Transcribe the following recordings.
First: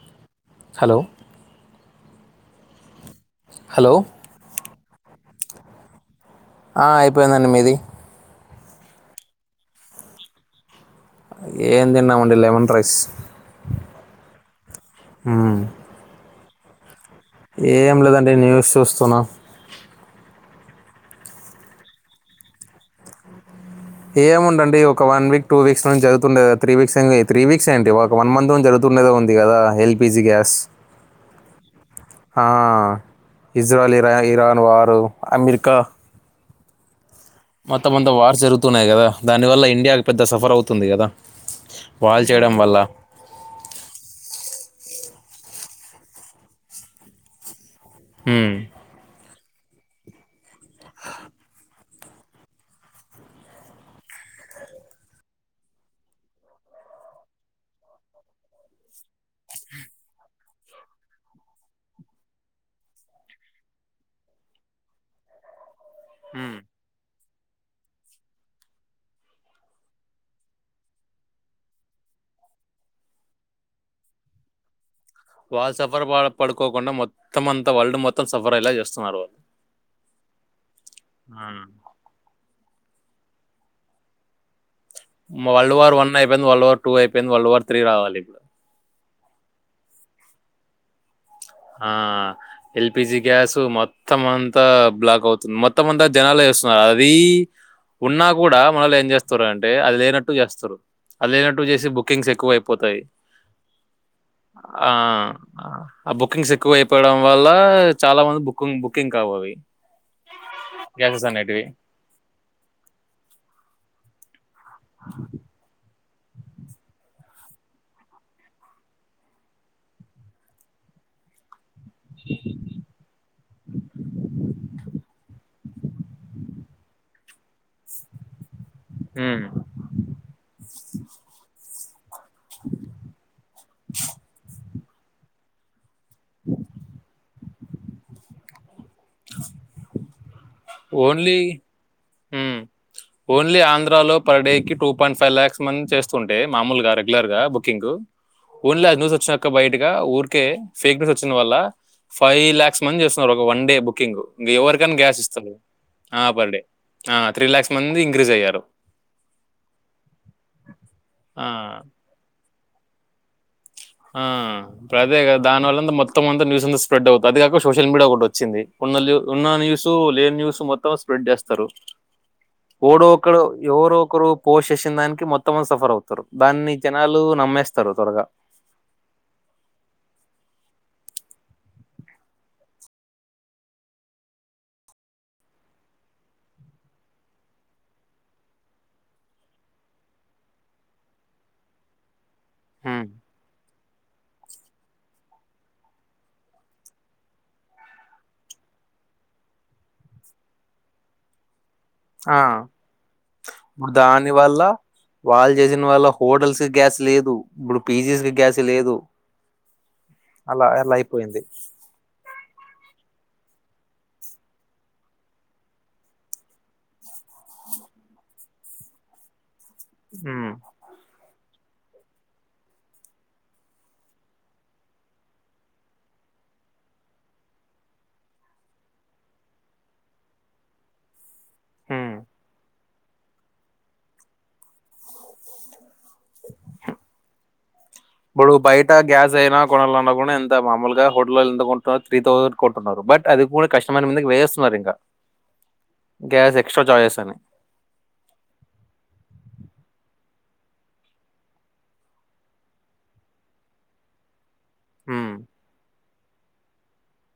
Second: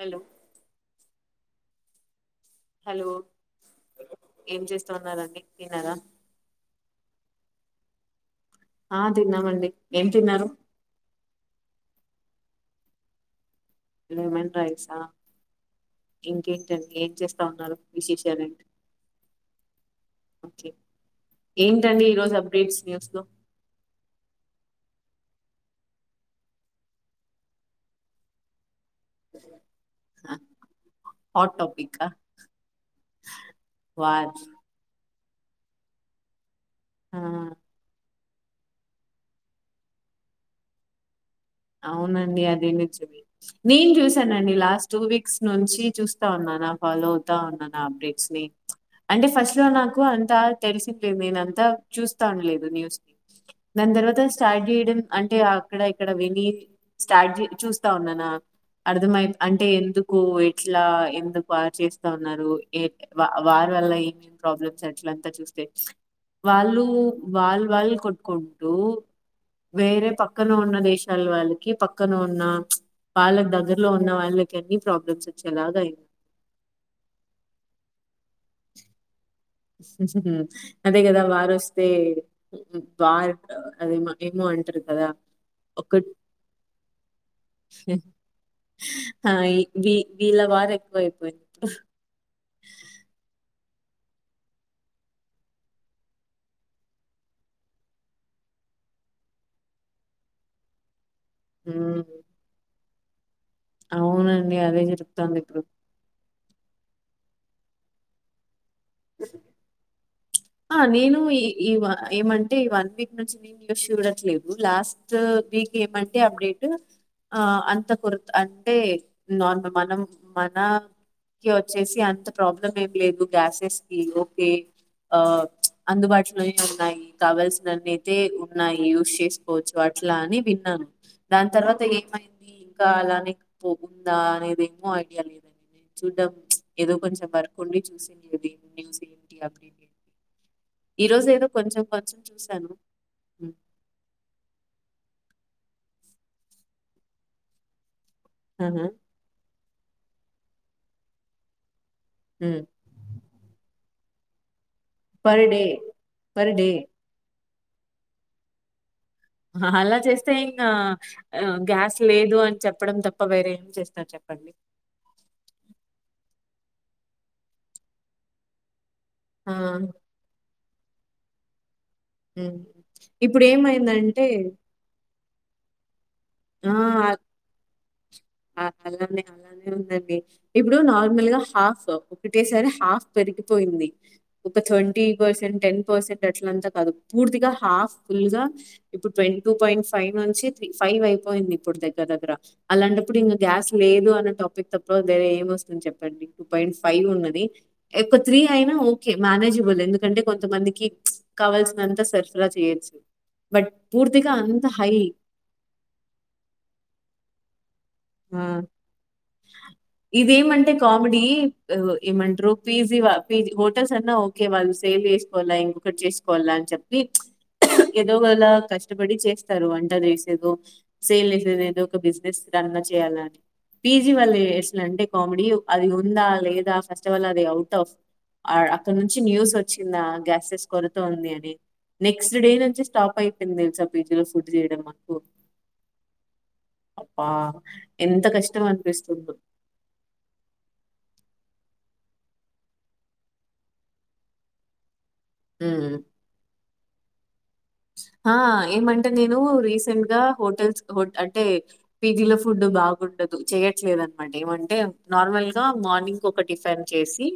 Hello hello hello hello ఏం చేస్తా ఉన్నండి తిన్నారా ఆ, అయిపోయిందండి మీది ఆహ్ తిన్నామండి, ఏం తిన్నారు ఏం తిన్నామండి లెమన్ రైస్ లెమన్ రైసా ఇంకేటండి ఏం లెదండి న్యూస్ చూస్తున్నా ఓకే ఏంటండి ఈరోజు అప్డేట్స్ న్యూస్ లో ఏము ఉండండి ఒక వన్ వీక్ టూ వీక్స్ నుంచి జరుగుతుందే త్ర వీక్సెంది త్రీ వీక్స్ ఏంటి ఒక వన్ మంత్ నుంచి జరుగుతుంది ఉన్నదే ఉంది కదా ఎల్పిజీ గ్యాస్ హాట్ టాపికా ఆహ్ ఇజ్రాయల్ ఇరా వార్ ఇరాన్ వారు అమ్రికా ఆ మొత్తంమంత వార్ జరుగుతున్నాయి కదా దాని వల్ల ఇండియాకి పెద్ద సఫరవుతుంది కదా వాళ్ళు అవ్నండి చేయడం అది వల్ల నిజమే నేను చూసానండి లాస్ట్ టూ వీక్స్ నుంచి చూస్తా ఉన్నానా ఫాలో అవ్తా ఉన్నానా అప్డేట్స్ ని ఉమ్. అంటే ఫస్ట్ ఇలా నాకు అంతా తెలిసిలేదు నేనంతా చూస్తాను లేదు న్యూస్ ని దాని తర్వాత స్టార్ట్చేయడం అంటే అక్కడ ఇక్కడ విన్ మీ స్ట్రాట్జి చూస్తా ఉన్నానా అర్థమై అంటే ఎందుకు ఎట్లా ఎందుకు వారు చేస్తా ఉన్నారు ఎ వా-వారు వల్ల ఏమేం ప్రాబ్లమ్స్ అట్లంతా చూస్తే వాళ్ళు వాల్వాల్ కొట్కుంటూ వేరే పక్కన ఉన్న దేశ వాళ్వాళ్ళకి పక్కన ఉన్న వాళ్ళకు దగ్గరలో ఉన్న వాళ్ళకి అని వాళ్ళు సఫర్ ప పడుకోకుండా మొత్తం అంతా వరల్డ్ మొత్తం సఫరైయేలా చేస్తున్నారు అదే కదా వాళ్ళు వారోస్తే వార్ అదే ఏమోం అంటరు వరల్డ్ వార్ వన్ అయిపోయింది వరల్డ్ వార్ టూ అయిపోయింది వరల్డ్ వార్ త్రీ రావాలి ఇప్పుడు ఆ ఈ వీ వీళ్ళ బాదేక్కువయిపోయింది ఆహ్ ఎల్పిజి గ్యాసు మ మొత్తమంతా బ్లాక్ అవుతుంది మొత్తం అంతా జనాలు ఎస్తున్నారు అది ఉన్నా కూడా మళ్ళేం చేస్తారు అంటే అది లేనట్టు చేస్తురు అది లేనట్టు చేతే బుకింగ్స్ ఎక్కువైపోతాయి అవునండి అదే జరుగుతుంది ఇప్పుడు ఆహ్ ఆ బుకింగ్స్ ఎక్కువైపోవడం వల్ల చాలా మంది బుకుంగ్ బుకింగ్ కావవి ఆ నేను గ్యాసెస్ ఈ అనేటివి ఈ ఏమంటే ఈ వన్ వీక్ నుంచి న్యూస్ చూడట్లేదు లాస్టూ వీక్ ఏమంటే అప్డేటు ఆహ్ అంత కుర్ అంటే నార్మ మనం మన ఓచ్చేసి అంత ప్రాబ్లం ఏం లేదు గ్యాసెస్ కి ఓకే అందుబాటులోనే ఉన్నాయి కావల్సినన్నైతే ఉన్నాయి యూస్ చేసుకోవచ్చు అట్లా అని విన్నాను దాన్తర్వాత ఏమై ఇది ఇంకా అలానే పోతుందా అనేది ఏమో ఐడియా లేదండి చూద్దాం ఏదో కొంచెం వర్కండి చూసిం అది న్యూస్ ఏంటి అప్డేటెంటి ఓన్లీ కొంచెం ఉహ్ చూసాను. హ్మ్. ఓన్లీ ఆంధ్రాలో పర్డేకి టూ పాయింట్ ఫైవ్ లాక్స్ చేస్తుంటే మామూలుగా రెగ్యులర్ గా బుకింగు ఆహా! ఓన్లీ అ న్యూస్ ఓచ్చినా బయట ఊర్కే ఫేక్ న్యూస్ వచ్చినవల్ల ఫైవ్ హ్మ్. లాక్స్ మంది చేస్తున్నారు ఒక వన్ డే బుక్ బుకింగు ఇగా ఎవరు కాని గ్యాస్ పర్ ఇస్తాడు డే. అహ పర్ డే ఆ త్రీ లాక్స్ మంది ఇంక్రీజ్ అయ్యారు హ అలా చేస్తే ఇంకా ఆ గ్యాస్ లేదు అని చెప్పడం తప్ప వేరే చేస్తారు ఆ చెప్పండి? ఇప్పుడు అదే గా దాన్వల్ల మొత్తమంతా న్యూస్ అంతా స్ప్రెడ్ అవుతుంది అది కాక సోషల్ మీడియా ఒకటోచ్చింది ఉన్ననూ ఉన్న ఆ! న్యూస్ లేని న్యూస్ మొత్తం స్ప్రెడ్ చేస్తారు హ్మ్. ఓడో ఒకరు ఎవరో ఇప్పుడేమైందంటే ఒకరు పోష్ చేసిన్దానికి మొత్తం అంత సఫర్ అవుతుంది దాన్ని జనాలూ నమ్మేస్తారు త్వరగా అ అలనే అలానే ఉందండి ఇప్పుడు నార్మల్గా హాఫ్ ఒకటేసారి హాఫ్ పెరిగిపోయి ఉంది ఒక ట్వంటీ పర్సెంట్ టెన్ పర్సెంట్ అట్లంతాకాదు పూర్తిగా హాఫ్ ఫుల్ గా ఇప్పుడు ట్వేంటీ టూ పాయింట్ ఫైవ్ నుంచి త్రీ ఫైవ్ అయిపోయింది ఇప్పుడు దగ్గర్ దగ్గర హ్మ్. అలాంటప్పుడు ఇంగ గ్యాస్ లేదు అన్న టాపిక్ తప్ప వేరే ఏం వస్తుంది చెప్పండి టూ పాయింట్ ఫైవ్ ఉన్నది ఎక్కువ త్రీ అయినా ఓకే మేనేజబుల్ ఎందుకంటే అంటే కొంతమందికి కావాల్సినంతా ఆ సరఫరా చేయొచ్చు బట్ ఇప్పుడు పూర్తిగా దాని వల్ల అంత హై. వాళ్ళు చేసిన వాళ్ళ హోటల్స్కి గ్యాస్ లేదు డిజిల్ ఆ! గ్యాస్ లేదు అలా ఇదేమంటే అలా కామిడీ అయిపోయింది ఏమంటరు పీజీవా హోటల్స్ అన్నా ఓకే వాళ్ళు సేల్ చేసుకోవాలా ఇంకొకటి చేసుకోవాలా అని చెప్పి ఏదోగలా కష్టపడి చే తరు వంట చేసిదో ఉమ్, సేల్ చేసేదో ఏదో ఒక బిజినెస్ రన్నా చేయాల పీజీ వాళ్లు ఏసలా అంటే కామెడీ అది ఉందా లేదా ఫస్ట్ ఆఫల్ అది అవుట్ ఆఫ్ ఆడ అక్కడ నుంచి న్యూస్ వచ్చిందా గ్యాసెస్ కొరుత ఉంది అని ఉమ్. నెక్స్ట్ డే నుంచి స్టాప్ అయిపోయింది తెలుసా పిజీలో ఫుడ్ చేయడం మాకు అప్పా ఇప్పుడు బయట గ్యాస్ అయినా కొనాలన్న కూడా ఎంత మామూలుగా హోటాళ్లలో ఎంత కొంటు త్రీ థౌజండ్ కొంటున్నారు బట్ అది కూడా కస్టమర్ మీదకి వేసేస్తున్నారు ఇంకా హ్మ్. గ్యాస్ ఎక్సట్రాచార్జెస్ అన్ని బ్లాంక్ ఆ ఏమంటే నేను రీసెంట్ గా హోటల్స్ అంటే పీజీ లో ఫుడ్ బాగు డదు చేయట్లేదనమాట ఏమంటే ఉమ్, నార్మల్ గా మార్నింగ్కి ఒక టిఫెన్ చేసి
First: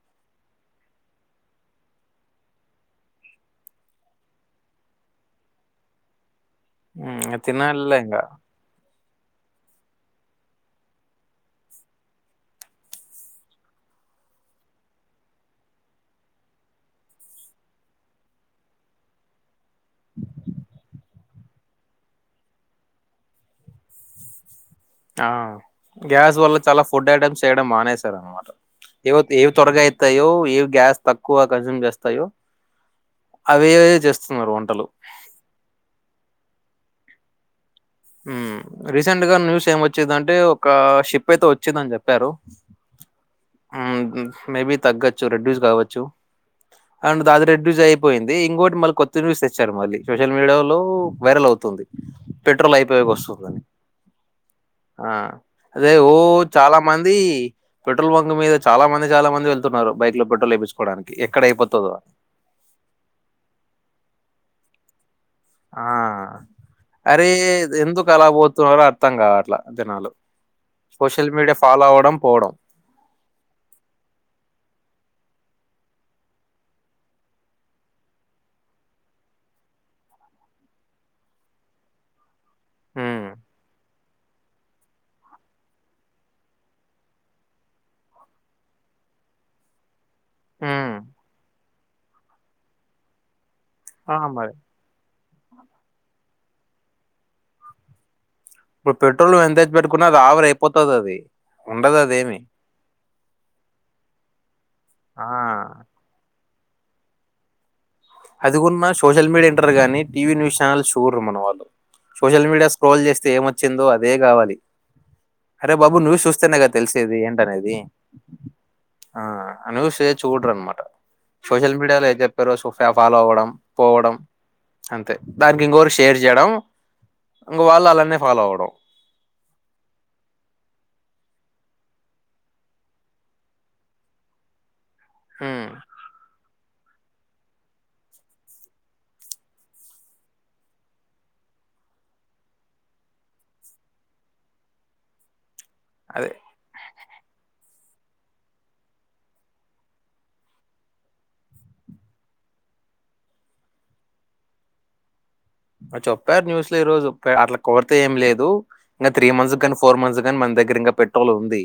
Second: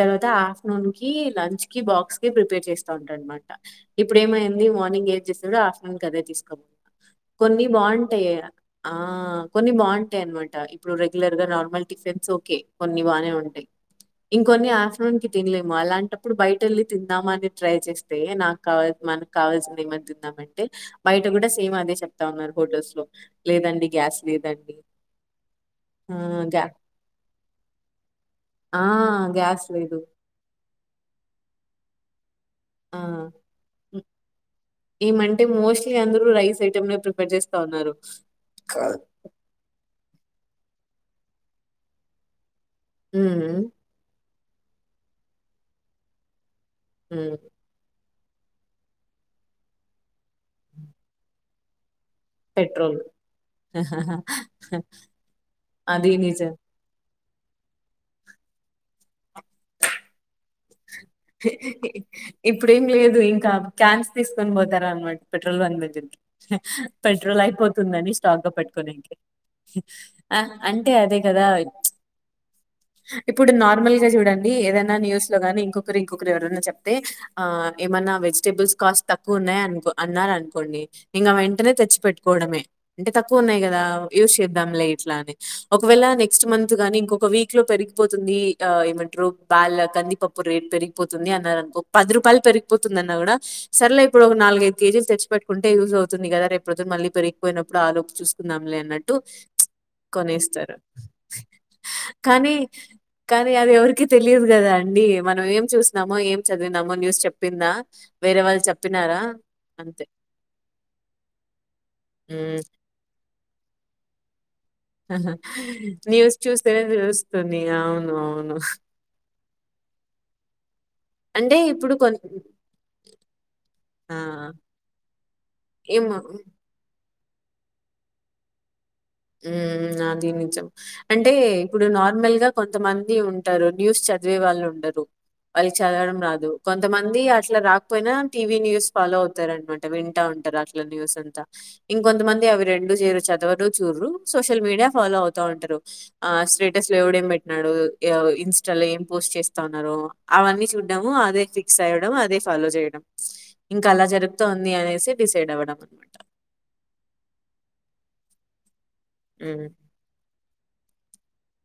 తర్వాత ఆఫ్టర్నూన్ కి లంచ్ కి బాక్స్ కి ప్రిపేర్ చేస్తాఉంటా అనమాట ఇప్పుడు ఏమైం ది మార్నింగ్ ఏది చేస్తదో ఆఫ్టేర్నూన్ కి కదే జేస్త తినాలేఇంగా ఆ! కొన్ని బాగుంటాయి అనమాట ఇప్పుడు రెగ్యులర్ గా నార్మల్ టిఫిన్స్ ఓకే కొన్ని బానే ఉంటాయి ఇంకొన్ని ఆఫ్టర్నూన్ కి తినలేము అలాంటప్పుడు బయటెళ్ళి తిందామనిట్రై చేస్తే నాకు కా మన కావాల్సింది ఏమ తిందాం అంటే బయట కూడా సేమ్ అదే చెప్తా ఉన్నారు హోటల్స్ లో లేదండి గ్యాస్ లేదండి ఆ గ్యాస్ ఆహ్, వల్ల గ్యా చాలా ఫుడ్ ఐటమ్స్ చేయడం మానేసారు అనమాట ఆ! ఏవ ఏవి గ్యాస్ త్వరగా లేదు. అయితాయో ఏవి గ్యాస్ తక్కువ కన్సూమ్ చేస్తాయో ఆ! అవే హ్మ్. చేస్తున్నరు వంటలు ప్పుడు రైస్ఐటమనే ప్రీపేర్ చే ఉమ్ రీసెంట్ గా న్యూస్ ఏం వచ్చిదింటే ఒక షిప్ అయితే వచ్చిందని చెప్పారు హ్మ్. ఆ మేబి తగ్గచ్చు రెడ్యూస్ కావచ్చు అండ్ హ్మ్. దాది రెడ్యూజయి పోయింది ఇంగోటి మళ్ళీ కొత్త న్యూస్ తెచ్చారు మళ్ళీ సోషల్ మీడియా లో వైరల్ అవుతుంది పెట్రోల్ అయిపోయకవస్తుంది అని ఆ అదే అది ఓ నిజం. చాల మం ది పెట్రోల్ బంక్ల మీద చాలా మంది చాలా మంది వెళ్తున్నారు బైక్ల పెట్రోల్ ఎపించు ఇప్పుడేం లేదు ఇంకా క్యాన్స్ తీసుకొని పోతారనమా పెట్రోల్ బంక్ ఆ! దగ్గరికి అరే! పెట్రోల్ ఎందుకు అయిపోతుందని అలా స్టాక్ గా పోతున్నారో అర్థం పెట్టుకోనింకి గావట్ల జనాలు. అ అంటే అదే సోషల్ కదా మీడియా ఫాలో అవ్వడం, పోవడం. ఇప్పుడు నార్మల్గా చూడండి ఏదైనా న్యూస్ లో కాని ఇంకొ కరు ఇంకుకరి ఎవరన్నా చెప్తే ఆ ఏమన్నా వెజిటెబుల్స్ కాస్ట్ తక్కువ ఉన్నాయను కో అన్నారు అనుకోండి ఇంకా వెంటనే తెచ్చి పెట్టుకోవడమే అంటే హ్మ్. తక్కువ ఉన్నాయి కదా యూజ్ చేద్దాంలే ఇట్లా అని ఒక వేళ నెక్స్ట్ మంత్ గాని ఇంకొక వీక్ లో పెరిగిపోతుంది ఆ ఏమంటారు బాల్ కందిపప్పు రే హ్మ్. పెరిగిపోతుంది అన్నారునుకో పది రూపాయలు పెరిగిపోతుంది అన్నా కూడా సరలే ఆ! ఇప్పుడు ఒక మరి. నాలుగైదు కేజీలు తెచ్చిపెట్ కుంటే యూస్ అవుతుందిగ రేపు పొద్దన మళ్ళి పెరిగిపోయినప్పుడు ఆప్ కుందంలే ఇప్పుడు అన్నట్టు పెట్రోల్ ఎంత తెచ్చి పెట్టుకున్నా అది ఆవిరి కొనేస్తరు అయిపోతది అది ఉండదు అదేమి కానీ కానీ అది ఎవరికిీ తెలియదు కదా అండి ఆ మనం ఏం చూసినామో ఏం చదివినామో న్యూస్ చెప్పిందా వేరే వాళ్ళు అదిగున్న చెప్పినారా? సోషల్ మీడియా ఇంటర్ గానీ అంతే. టీవీ న్యూస్ ఛానల్ చూడ్రు మన వాళ్లు సోషల్ హ్మ్. మీడియా స్క్రోల్ చేస్తే ఏమొచ్చిందో అదే కావాలి ఆహా అరే బాబు న్యూస్ చూస్తేనే కదా చూస్తనే తెలిసేది తెలుస్తుంది ఏంటనేది ఆవును అవును ఆ న్యూసే చూడరు అనమాట అంటే సోషల్ ఇప్పుడు మీడియాలో కొన్ ఏం చెప్పారో సో ఫాలో అవ్వడం పోవడం ఆ! అంతే దానికి ఇంకొరు షేర్ ఏమో చేయడం వాళ్లు అలానే ఫాలో అవడం ఉమ్ అది నిజం అంటే ఇప్పుడు నార్మల్ గా కొంతమంది ఉంటారు న్యూస్ చ చదివే వాళ్ళు ఉండరు ఉమ్ వాళ్లకి చదవడం రాదు కొంతమంది అట్లా రాకపోయినా టీవీ న్యూస్ ఫాలో అవుతారు అనమాట వింటా ఉంటారు అట్ల న్యూస్ అంతా ఇంకొంతమంది అవి రెండు చేయరు చదవరు చూడ్రు సోషల్ మీడియా ఫాలో అవుతా ఉంటరు అదే ఆ స్టేటస్ ఎవడేం ఏం పెట్టిడు ఇన్స్టాలో ఏం పోస్ట్ చేస్తాన్నారో అవన్నీ చూడ్డము అదే ఫిక్స్ అయ అదే ఫాలో చేయడం ఇంకా అలా జరుతంది అనేసి డిసైడ్ అవ్వడం అనమాట. చెప్పారు న్యూస్ లో ఈ రోజు అట్లా కొరత ఏం లేదు ఇంక త్రీ మంత్స్ హ్మ్. కానీ ఫోర్ మంత్స్ కానీ మన దగ్గర ఇంకా పెట్రోల్ ఉంది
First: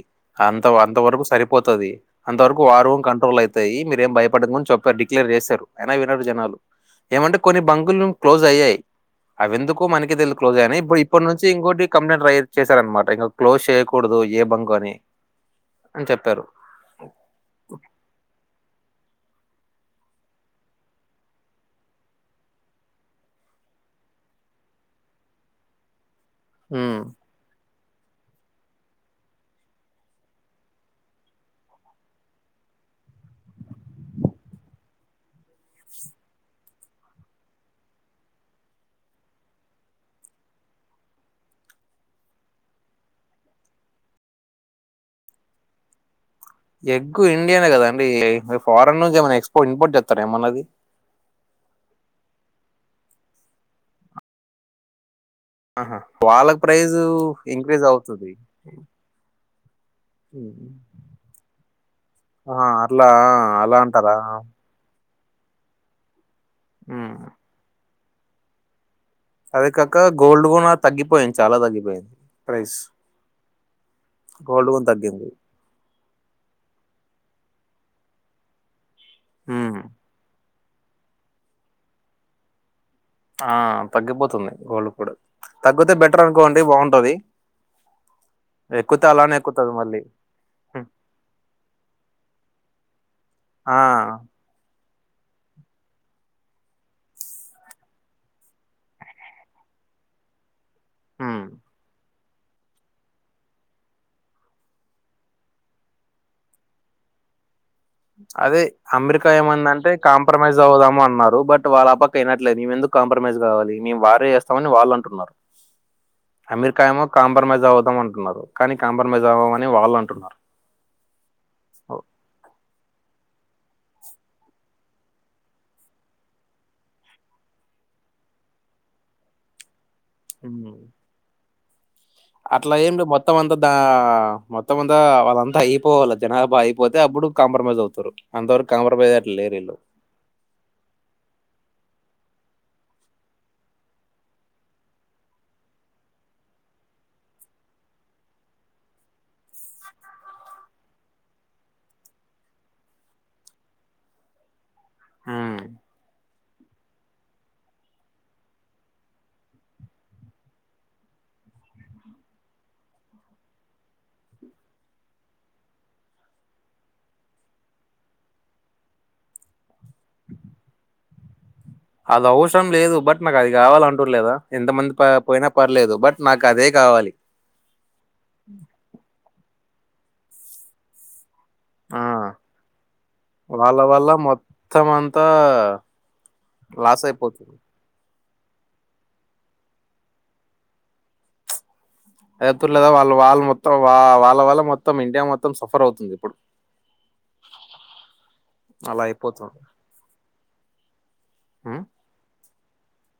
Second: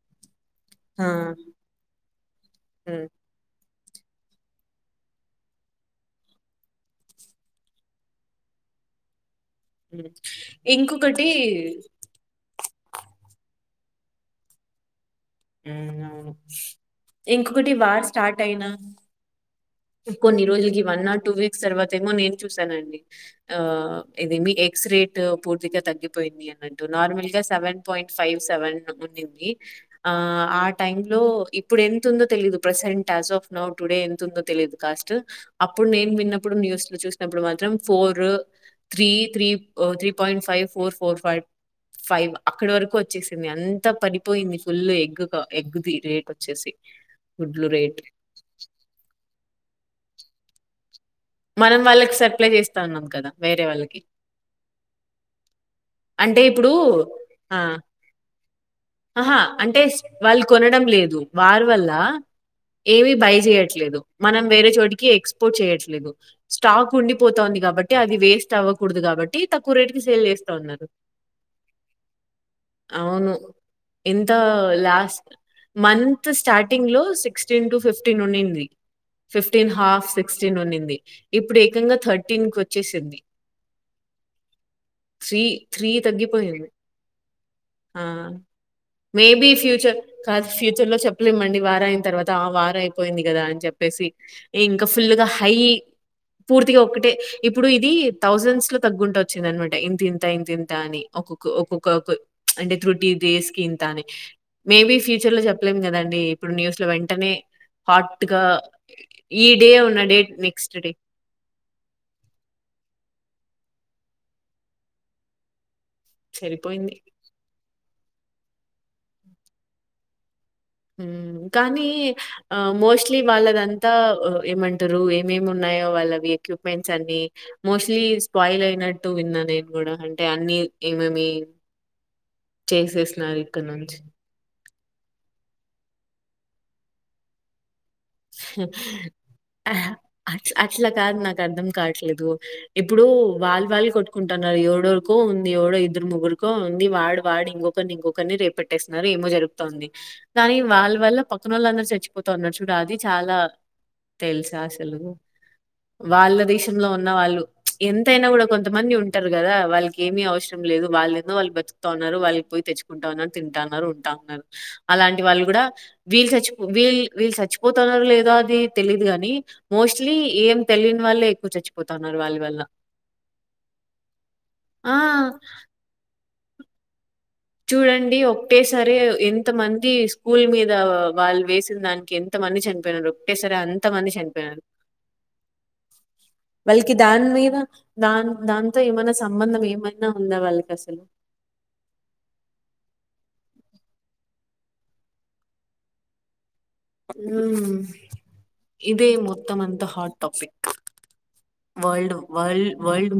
అంత వంత ఆ! వరకు సరిపోతది అంత వరకు వారం హ్మ్. కంట్రోల్ అయితాయి మీ ఏం భయపడకుని చెప్పరు డిక్లేర్ చేశారు. అయినా వినరు జనాలు ఏమంటే కొన్ని బంకులు క్లోజ్ అయ్యాయి అవి ఎందుకో హ్మ్. మనకి తెలిద్ క్లోజ్ అని ఇప్పు ఇంకొకటి ఇప్పటి నుంచి ఇంకోటి కంప్లైట్ రైజ్ చేశర అన్మట ఇంగ క్లోజ్ కుడదు ఏ బంక్ అని అని చెప్పారు. ఇంకొకటి వార్ స్టార్ట్ అయినా కొన్ని రోజులకి వన్ ఆర్ టూ వీక్స్ తర్వాత ఏమో నేను చూసానండి ఆ ఇదేమి ఎగ్సు రేట్ పూర్తిగా తగ్గిపోయింది అన్నట్టు హ్మ్. నార్మల్ గా సెవెన్ పాయింట్ ఫైవ్ సెవెన్ వునింది ఆ ఆ టైం లో ఇప్పుడు ఎంత ఉందో తెలిదు ప్ర టాస్ఫ్ నౌ టుడే ఎంత ఉందో తెలిదు కాస్ట్ అప్పుడు నేను విన్నప్పుడు న్యూస్ లో చూసినప్పుడు మాత్రం four three three three point five four four five five అక్కడ వరకు వచ్చేసింది అంత పడిపోయింది full egg egg the rate వచ్చేసి ఎగ్గు ఇండియానే గుడ్లు కదా రేట్ అండి మరి ఫారెన్ నుంచి ఏమైనా ఎక్స్పోర్ట్ ఇంపోర్ట్ చేస్తారా ఏమన్నది మనం వాళ్ళకి సప్లై చేస్తా అన్నం కదా వేరే వాళ్ళకి ఆహా అంటే వాళ్ళకి ఇప్పుడు ప్రైజు ఆ ఇంక్రీజ్ అవుతది ఆహా అంటే వాళ్ళు హ్మ్. కొనడం లేదు వార్ వల్ల ఆహా! అట్లా ఏవి బై అలా చేయట్లేదు అంటారా? మనం వేరే చోటికి ఎక్స్ పోట్ చేయట్లేదు స్టాక్ హ్మ్. ఉండిపోతోంది కాబట్టి అది వేస్ట్ అవ్వ కుడదు కాబట్టి అదే తక్కువ రేటు కాక కి సేల్ గోల్డ్ చేస్తా గూనా ఉన్నాన్ తగ్గిపోయింది చాలా తగ్గిపోయింది ప్రైస్ అవును. ఎంత గోల్డ్ గూనా లాస్ తగ్గింది. మ్ మంత్ స్టార్టింగ్ లో సిక్స్టీన్ టు ఫిఫ్టీన్ ఉండింది ఫిఫ్టీన్ హ్మ్. హాఫ్ సిక్స్ టీన్ ఉండింది ఇప్పుడు ఏకంగా థర్టీన్ కొచే ఆ తగ్గిపోతుంది గోల్డ్ కూడా తగ్గితే బెటర్ అనుకోండి తగ్గిపోయింది. బాగుంటది ఆ మేబి ఎక్కుతది ఫ్యూచర్ మళ్ళీ. కా హ్మ్. ఫ్యూచర్ లో చెప్పలేమండి వార్ అయిన తర్వాత ఆ వార్ అయిపోయింది కదా అని ఆ! చెప్పి వచ్చేసి ఇంకా ఫుల్గా హై పూర్తిగా ఒక్కటే ఇప్పుడు ఇది థౌసండ్స్ లో తగ్గుండొచు అనమాట ఇంతంత ఇంతంత ఇంతని ఒక్కొక్క హ్మ్. ఒక్కొక్క అంటే త్రుటి డేస్ కి ఇంత అని మయ్బె ఫ్యూచర్ లో చెప్పలేం కదండి ఇప్పుడు న్యూస్ లో వెంటనే హాట్‌గా అదే అమెరికా ఈ డే ఏమందంటే ఉన్న డే కాంప్రమైజ్ నెక్స్ట్ డే అవుదాము అన్నారు బట్ వాళ్ళ అ పక్కయినట్లేదు ఎందుకు కాంప్ర మేజ్ కావాలి మేము వారే చేస్తామని వాళ్ళు అంటున్నరు అమెరికా సరిపోయింది. ఏమో కాంప్రమైజ్ అవుదాం అంట న్నారు కానీ కాంప్రమైజ్ అవ్వం అని వాళ్ళు అంటున్నారు కానీ ఆ మోస్ట్ స్ట్లీ వాళ్ళదంతా ఏమంటారు ఏమేమి ఉన్నాయో వాళ్ళవి ఎక్విప్మెంట్స్ అన్ని మోస్ట్లీ ఈ స్పాయిలయినట్టు విన్నా నేన్ గుడా అంటే అన్ని హ్మ్. ఏమేమి అట్లా ఏం లేవ్ మొత్తం చేసేస్తున్నారు అంతా ఇక్కడి దా నుంచి. మొత్ తవ్ వంత వాళ్ళంత అయిపోవాల జనాభా అయిపోతే అప్పుడు కాంబ్ర మైజ్ అవ్ అ అట్లా కాదు నాకు అర్ధం కావట్లేదు ఇప్పుడు వాళ్ళ వాళ్ళ కొట్టుకుంటున్నారు ఏవడోరికో ఉంది ఎవడో ఇద్దరు ముగ్గురుకో ఉంది వాడు వాడు ఇంకాఒకరినిక ఇంకాఒకరిని రేప పెట్టేస్తున్నారు ఏమో జరుగుతుంది కానీ వాళ్ళ వల్ల పక్కన వాళ్ళ అందరు చచ్చిపోతంది ఉన్న చుడ అది చాలా తెల్ స అసలు హ్మ్. వాళ్ళ దిష్ టీమ్ లో ఉన్న వాళ్ళు చ్ ఎంతైనా కూడా కొంతమంది ఉంటార్ గదా వాళ్ కేమీ అవ్ శ్రమ్ లేదు వాళ్ళు ఏందో వాళ్ళు బత్ తోన్నరు వాళీ క్ పోయి తెచ్చుకుంటా ఉన్నార్ తింటా నరు ఉంటా ఉన్నారు అలాంటి వాళ్ళు గుడా వీళ్ళు చచ్ పో వీల్ వీల్ సచ్ ప్ పోతన్నారు లేదో అది తెలీదు గాని మొస్టు ట్లి ఏం తెల్ యన్ వాళ్ళే ఎక్కు చచ్చి పో ఆల్ అవ్ స్రమ్ లేదు బట్ నాకు అది కావాల అంటుర్ లేదా ఆ! ఎంతమంది పై పోయినా పర్ లేదు బట్ నాక్ అదే గావాలి చూడండి ఒకేసరి ఎంత మంది స్కూల్ మీద వాళ్ వేసిన్ దాన్ ఆ! కి ఎంత మంది చన్ పేయినరో ఒకే సార్ వాళ్ళ అంత వల్ల మంది చన్ పేయినర్ మొత్తం అంతా వాల్ కి లాస్ దాన్ మీద అయిపోతుంది. దాన్ దాంతో ఏమనా సంబంధం ఏమైనా ఉందా వాల్ కి అసలు ఎపుర్ లేదా వాళ్ వాళ్ మొత్తం వా వాళ్ళ వల్ల మొత్తం ఇండియా మొత్తం సఫర్ అవుతుంది ఇప్పుడు ఉమ్ అలా ఇదే మొత్తం అయిపోతుంది. అంత హాట్ టాపిక్ హ్మ్. వల్ డు వల్ వల్డ్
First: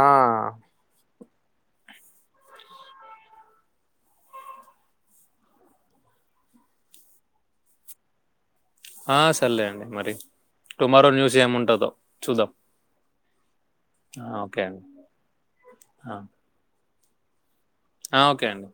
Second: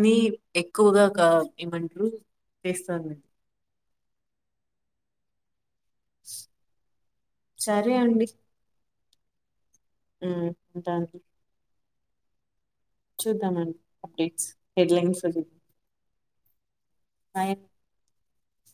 ఆ! ఎక్కువ్ గా కా బ్ ఏమంట్రూ ఎస్తంది చరే అండి ఆ సర్ లేే అండి మరి హ్మ్ టుమారో న్యూస్ ఎమ్ ఉంటదో చూద్దాం చూద్దామన్ ఆ! డేట్స్ ఓకే అండి. హెడ్ లైన్స్ సజివ్ ఆ! బయ్ అన్ ఆ ఓకే అండి